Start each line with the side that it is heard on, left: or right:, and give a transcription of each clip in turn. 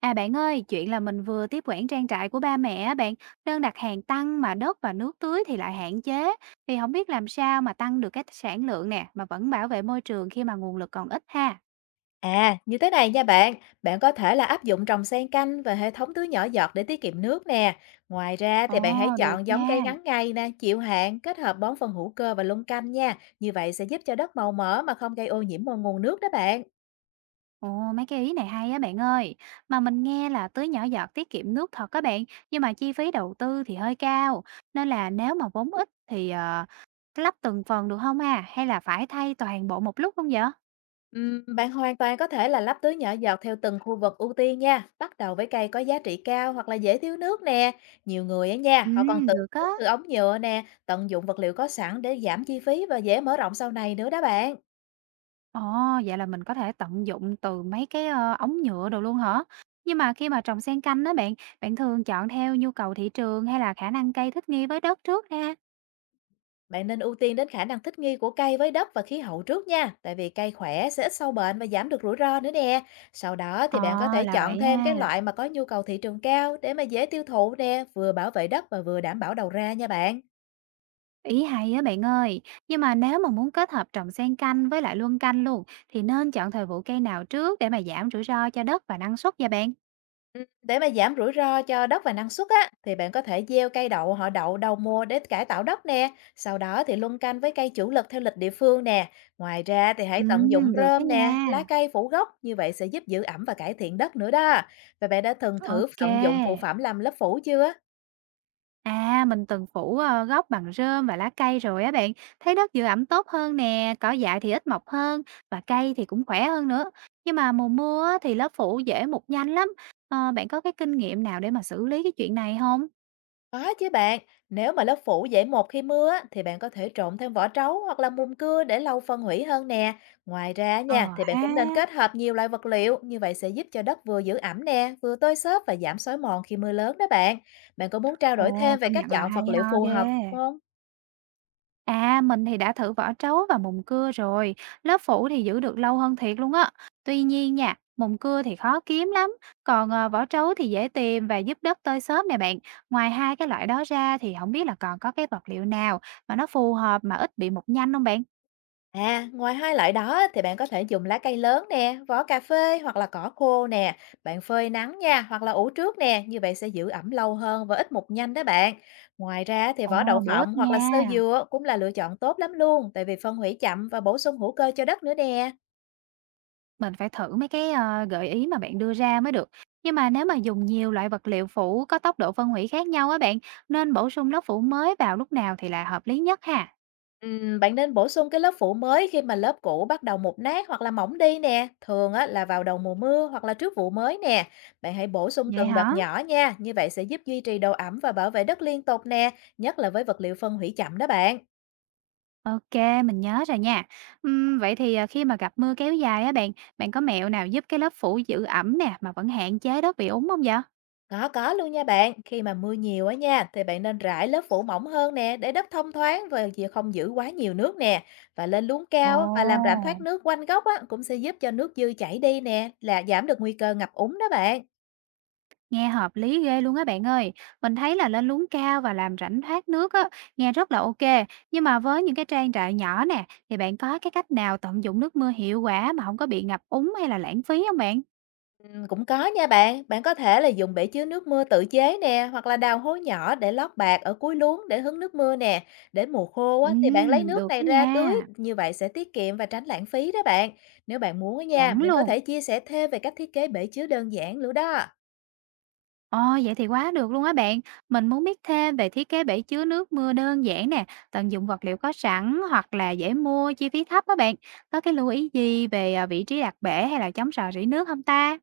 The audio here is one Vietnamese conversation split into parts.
right: À bạn ơi, chuyện là mình vừa tiếp quản trang trại của ba mẹ á bạn, đơn đặt hàng tăng mà đất và nước tưới thì lại hạn chế, thì không biết làm sao mà tăng được cái sản lượng nè, mà vẫn bảo vệ môi trường khi mà nguồn lực còn ít ha.
left: À, như thế này nha bạn, bạn có thể là áp dụng trồng xen canh và hệ thống tưới nhỏ giọt để tiết kiệm nước nè. Ngoài ra
right: Ồ,
left: thì bạn hãy
right: được
left: chọn giống cây
right: nha.
left: ngắn ngày nè, chịu hạn, kết hợp bón phân hữu cơ và luân canh nha. Như vậy sẽ giúp cho đất màu mỡ mà không gây ô nhiễm môi nguồn nước đó bạn.
right: Ồ, mấy cái ý này hay á bạn ơi. Mà mình nghe là tưới nhỏ giọt tiết kiệm nước thật các bạn, nhưng mà chi phí đầu tư thì hơi cao, nên là nếu mà vốn ít thì lắp từng phần được không à, hay là phải thay toàn bộ một lúc không vậy?
left: Bạn hoàn toàn có thể là lắp tưới nhỏ giọt theo từng khu vực ưu tiên nha. Bắt đầu với cây có giá trị cao hoặc là dễ thiếu nước nè. Nhiều người á nha,
right: Ừ,
left: họ còn tự
right: được á.
left: từ ống nhựa nè, tận dụng vật liệu có sẵn để giảm chi phí và dễ mở rộng sau này nữa đó bạn.
right: Ồ, vậy là mình có thể tận dụng từ mấy cái, ống nhựa đồ luôn hả? Nhưng mà khi mà trồng xen canh đó bạn, bạn thường chọn theo nhu cầu thị trường hay là khả năng cây thích nghi với đất trước ha?
left: Bạn nên ưu tiên đến khả năng thích nghi của cây với đất và khí hậu trước nha, tại vì cây khỏe sẽ ít sâu bệnh và giảm được rủi ro nữa nè. Sau đó
right: Ờ,
left: thì bạn có thể
right: là
left: chọn
right: vậy
left: thêm các
right: ha.
left: loại mà có nhu cầu thị trường cao để mà dễ tiêu thụ nè, vừa bảo vệ đất và vừa đảm bảo đầu ra nha bạn.
right: Ý hay á bạn ơi. Nhưng mà nếu mà muốn kết hợp trồng xen canh với lại luân canh luôn, thì nên chọn thời vụ cây nào trước để mà giảm rủi ro cho đất và năng suất vậy bạn?
left: Để mà giảm rủi ro cho đất và năng suất á, thì bạn có thể gieo cây đậu họ đậu đầu mùa để cải tạo đất nè, sau đó thì luân canh với cây chủ lực theo lịch địa phương nè. Ngoài ra thì hãy tận dụng
right: Được đó
left: rơm nè,
right: nha.
left: lá cây phủ gốc, như vậy sẽ giúp giữ ẩm và cải thiện đất nữa đó. Và bạn đã từng thử
right: OK.
left: tận dụng phụ phẩm làm lớp phủ chưa?
right: À, mình từng phủ, gốc bằng rơm và lá cây rồi á bạn, thấy đất giữ ẩm tốt hơn nè, cỏ dại thì ít mọc hơn và cây thì cũng khỏe hơn nữa. Nhưng mà mùa mưa á, thì lớp phủ dễ mục nhanh lắm. Ờ, bạn có cái kinh nghiệm nào để mà xử lý cái chuyện này không?
left: Có chứ bạn, nếu mà lớp phủ dễ mục khi mưa á, thì bạn có thể trộn thêm vỏ trấu hoặc là mùn cưa để lâu phân hủy hơn nè. Ngoài ra
right: Ờ
left: nha, thì bạn
right: ha.
left: cũng nên kết hợp nhiều loại vật liệu, như vậy sẽ giúp cho đất vừa giữ ẩm nè, vừa tơi xốp và giảm xói mòn khi mưa lớn đó bạn. Bạn có muốn trao
right: Ồ,
left: đổi thêm về
right: công
left: cách
right: nhận là
left: chọn
right: hay
left: vật liệu
right: ho
left: phù
right: ghê.
left: hợp không?
right: À, mình thì đã thử vỏ trấu và mùng cưa rồi, lớp phủ thì giữ được lâu hơn thiệt luôn á. Tuy nhiên nha, mùng cưa thì khó kiếm lắm, còn vỏ trấu thì dễ tìm và giúp đất tơi xốp nè bạn. Ngoài hai cái loại đó ra thì không biết là còn có cái vật liệu nào mà nó phù hợp mà ít bị mục nhanh không bạn?
left: À, ngoài hai loại đó á, thì bạn có thể dùng lá cây lớn nè, vỏ cà phê hoặc là cỏ khô nè, bạn phơi nắng nha, hoặc là ủ trước nè, như vậy sẽ giữ ẩm lâu hơn và ít mục nhanh đó bạn. Ngoài ra thì
right: Ồ,
left: vỏ đậu
right: bổ
left: phộng
right: ích
left: hoặc
right: nha.
left: là xơ dừa cũng là lựa chọn tốt lắm luôn, tại vì phân hủy chậm và bổ sung hữu cơ cho đất nữa nè.
right: Mình phải thử mấy cái gợi ý mà bạn đưa ra mới được. Nhưng mà nếu mà dùng nhiều loại vật liệu phủ có tốc độ phân hủy khác nhau á bạn, nên bổ sung lớp phủ mới vào lúc nào thì là hợp lý nhất ha.
left: Bạn nên bổ sung cái lớp phủ mới khi mà lớp cũ bắt đầu mục nát hoặc là mỏng đi nè. Thường á, là vào đầu mùa mưa hoặc là trước vụ mới nè. Bạn hãy bổ sung
right: Vậy
left: từng đợt
right: hả?
left: nhỏ nha. Như vậy sẽ giúp duy trì độ ẩm và bảo vệ đất liên tục nè. Nhất là với vật liệu phân hủy chậm đó bạn.
right: OK, mình nhớ rồi nha. Vậy thì, à, khi mà gặp mưa kéo dài á bạn, bạn có mẹo nào giúp cái lớp phủ giữ ẩm nè, mà vẫn hạn chế đất bị úng không vậy?
left: Có luôn nha bạn. Khi mà mưa nhiều á nha, thì bạn nên rải lớp phủ mỏng hơn nè để đất thông thoáng và không giữ quá nhiều nước nè. Và lên luống cao và làm
right: Ồ!
left: rãnh thoát nước quanh gốc á, cũng sẽ giúp cho nước dư chảy đi nè, là giảm được nguy cơ ngập úng đó bạn.
right: Nghe hợp lý ghê luôn á bạn ơi. Mình thấy là lên luống cao và làm rãnh thoát nước á, nghe rất là OK, nhưng mà với những cái trang trại nhỏ nè, thì bạn có cái cách nào tận dụng nước mưa hiệu quả mà không có bị ngập úng hay là lãng phí không bạn?
left: Cũng có nha bạn, bạn có thể là dùng bể chứa nước mưa tự chế nè, hoặc là đào hố nhỏ để lót bạt ở cuối luống để hứng nước mưa nè. Để mùa khô á, thì bạn lấy nước
right: Được
left: này
right: đó
left: ra tưới,
right: nha,
left: như vậy sẽ tiết kiệm và tránh lãng phí đó bạn. Nếu bạn muốn á
right: chuẩn
left: nha, mình có
right: luôn.
left: thể chia sẻ thêm về cách thiết kế bể chứa đơn giản nữa đó.
right: Ờ, vậy thì quá được luôn á bạn. Mình muốn biết thêm về thiết kế bể chứa nước mưa đơn giản nè, tận dụng vật liệu có sẵn hoặc là dễ mua, chi phí thấp á bạn. Có cái lưu ý gì về à, vị trí đặt bể hay là chống rò rỉ nước không ta?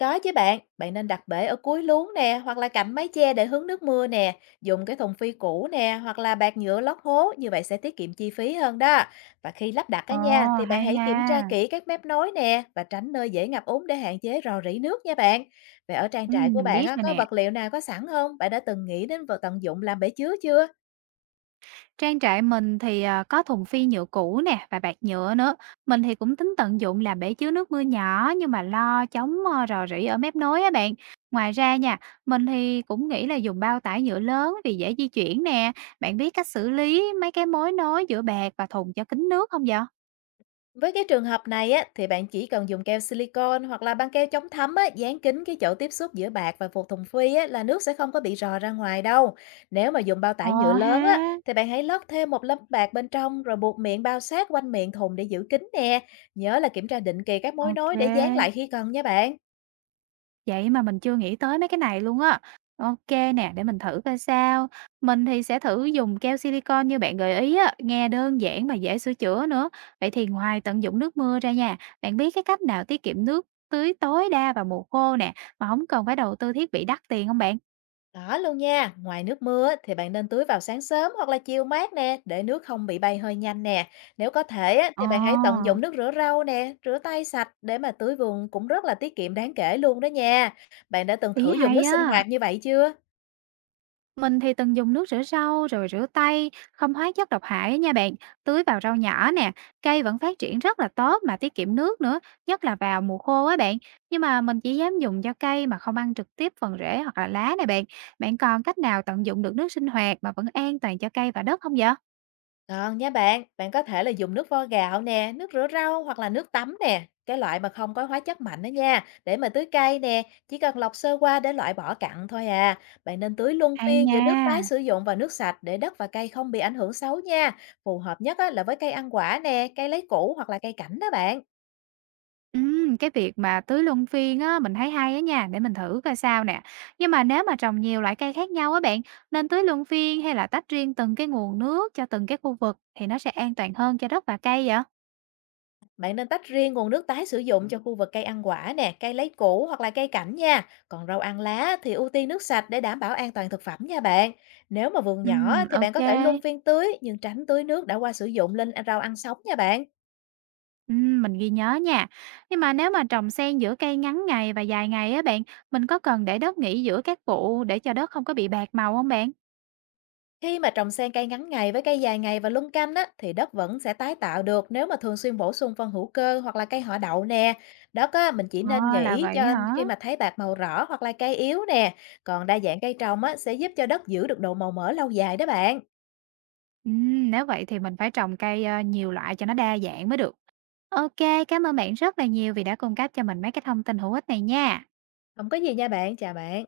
left: Có chứ bạn, bạn nên đặt bể ở cuối luống nè, hoặc là cạnh mái che để hứng nước mưa nè, dùng cái thùng phi cũ nè, hoặc là bạt nhựa lót hố, như vậy sẽ tiết kiệm chi phí hơn đó. Và khi lắp đặt
right: Ồ,
left: cái nha, thì bạn
right: hay
left: hãy
right: ha.
left: kiểm tra kỹ các mép nối nè và tránh nơi dễ ngập úng để hạn chế rò rỉ nước nha bạn. Vậy ở trang
right: Ừ,
left: trại của
right: mình
left: bạn
right: biết
left: á,
right: rồi
left: có
right: nè.
left: vật liệu nào có sẵn không? Bạn đã từng nghĩ đến vật tận dụng làm bể chứa chưa?
right: Trang trại mình thì, à, có thùng phi nhựa cũ nè và bạt nhựa nữa. Mình thì cũng tính tận dụng làm bể chứa nước mưa nhỏ nhưng mà lo chống, rò rỉ ở mép nối á bạn. Ngoài ra nha, mình thì cũng nghĩ là dùng bao tải nhựa lớn vì dễ di chuyển nè. Bạn biết cách xử lý mấy cái mối nối giữa bạt và thùng cho kín nước không vậy?
left: Với cái trường hợp này á, thì bạn chỉ cần dùng keo silicon hoặc là băng keo chống thấm á, dán kín cái chỗ tiếp xúc giữa bạc và phụ thùng phi á, là nước sẽ không có bị rò ra ngoài đâu. Nếu mà dùng bao tải nhựa
right: Ờ ha.
left: lớn á, thì bạn hãy lót thêm một lớp bạc bên trong rồi buộc miệng bao sát quanh miệng thùng để giữ kín nè. Nhớ là kiểm tra định kỳ các mối nối để dán
right: OK.
left: lại khi cần nha bạn.
right: Vậy mà mình chưa nghĩ tới mấy cái này luôn á. OK nè, để mình thử coi sao. Mình thì sẽ thử dùng keo silicon như bạn gợi ý á, nghe đơn giản mà dễ sửa chữa nữa. Vậy thì ngoài tận dụng nước mưa ra nha, bạn biết cái cách nào tiết kiệm nước tưới tối đa vào mùa khô nè, mà không cần phải đầu tư thiết bị đắt tiền không bạn?
left: Đó luôn nha, ngoài nước mưa á, thì bạn nên tưới vào sáng sớm hoặc là chiều mát nè, để nước không bị bay hơi nhanh nè. Nếu có thể á, thì
right: Ờ,
left: bạn hãy tận dụng nước rửa rau nè, rửa tay sạch để mà tưới vườn cũng rất là tiết kiệm đáng kể luôn đó nha. Bạn đã từng
right: ý
left: thử dùng nước
right: hay
left: sinh
right: á.
left: hoạt như vậy chưa?
right: Mình thì từng dùng nước rửa rau rồi rửa tay, không hóa chất độc hại nha bạn, tưới vào rau nhỏ nè, cây vẫn phát triển rất là tốt mà tiết kiệm nước nữa, nhất là vào mùa khô á bạn. Nhưng mà mình chỉ dám dùng cho cây mà không ăn trực tiếp phần rễ hoặc là lá này bạn. Bạn còn cách nào tận dụng được nước sinh hoạt mà vẫn an toàn cho cây và đất không vậy?
left: Còn nha bạn, bạn có thể là dùng nước vo gạo nè, nước rửa rau hoặc là nước tắm nè, cái loại mà không có hóa chất mạnh đó nha, để mà tưới cây nè, chỉ cần lọc sơ qua để loại bỏ cặn thôi à. Bạn nên tưới luân
right: Hay
left: phiên giữa nước tái
right: nha.
left: sử dụng và nước sạch để đất và cây không bị ảnh hưởng xấu nha. Phù hợp nhất á, là với cây ăn quả nè, cây lấy củ hoặc là cây cảnh đó bạn.
right: Cái việc mà tưới luân phiên á, mình thấy hay á nha, để mình thử coi sao nè. Nhưng mà nếu mà trồng nhiều loại cây khác nhau á bạn, nên tưới luân phiên hay là tách riêng từng cái nguồn nước cho từng cái khu vực thì nó sẽ an toàn hơn cho đất và cây vậy?
left: Bạn nên tách riêng nguồn nước tái sử dụng cho khu vực cây ăn quả nè, cây lấy củ hoặc là cây cảnh nha. Còn rau ăn lá thì ưu tiên nước sạch để đảm bảo an toàn thực phẩm nha bạn. Nếu mà vườn nhỏ thì bạn
right: OK.
left: có thể luân phiên tưới nhưng tránh tưới nước đã qua sử dụng lên rau ăn sống nha bạn.
right: Mình ghi nhớ nha. Nhưng mà nếu mà trồng xen giữa cây ngắn ngày và dài ngày á bạn, mình có cần để đất nghỉ giữa các vụ để cho đất không có bị bạc màu không bạn?
left: Khi mà trồng xen cây ngắn ngày với cây dài ngày và luân canh á, thì đất vẫn sẽ tái tạo được nếu mà thường xuyên bổ sung phân hữu cơ hoặc là cây họ đậu nè. Đất á, mình chỉ nên
right: Ờ, là
left: nghĩ
right: vậy
left: cho
right: hả?
left: khi mà thấy bạc màu rõ hoặc là cây yếu nè. Còn đa dạng cây trồng á, sẽ giúp cho đất giữ được độ màu mỡ lâu dài đó bạn.
right: Nếu vậy thì mình phải trồng cây nhiều loại cho nó đa dạng mới được. OK, cảm ơn bạn rất là nhiều vì đã cung cấp cho mình mấy cái thông tin hữu ích này nha.
left: Không có gì nha bạn, chào bạn.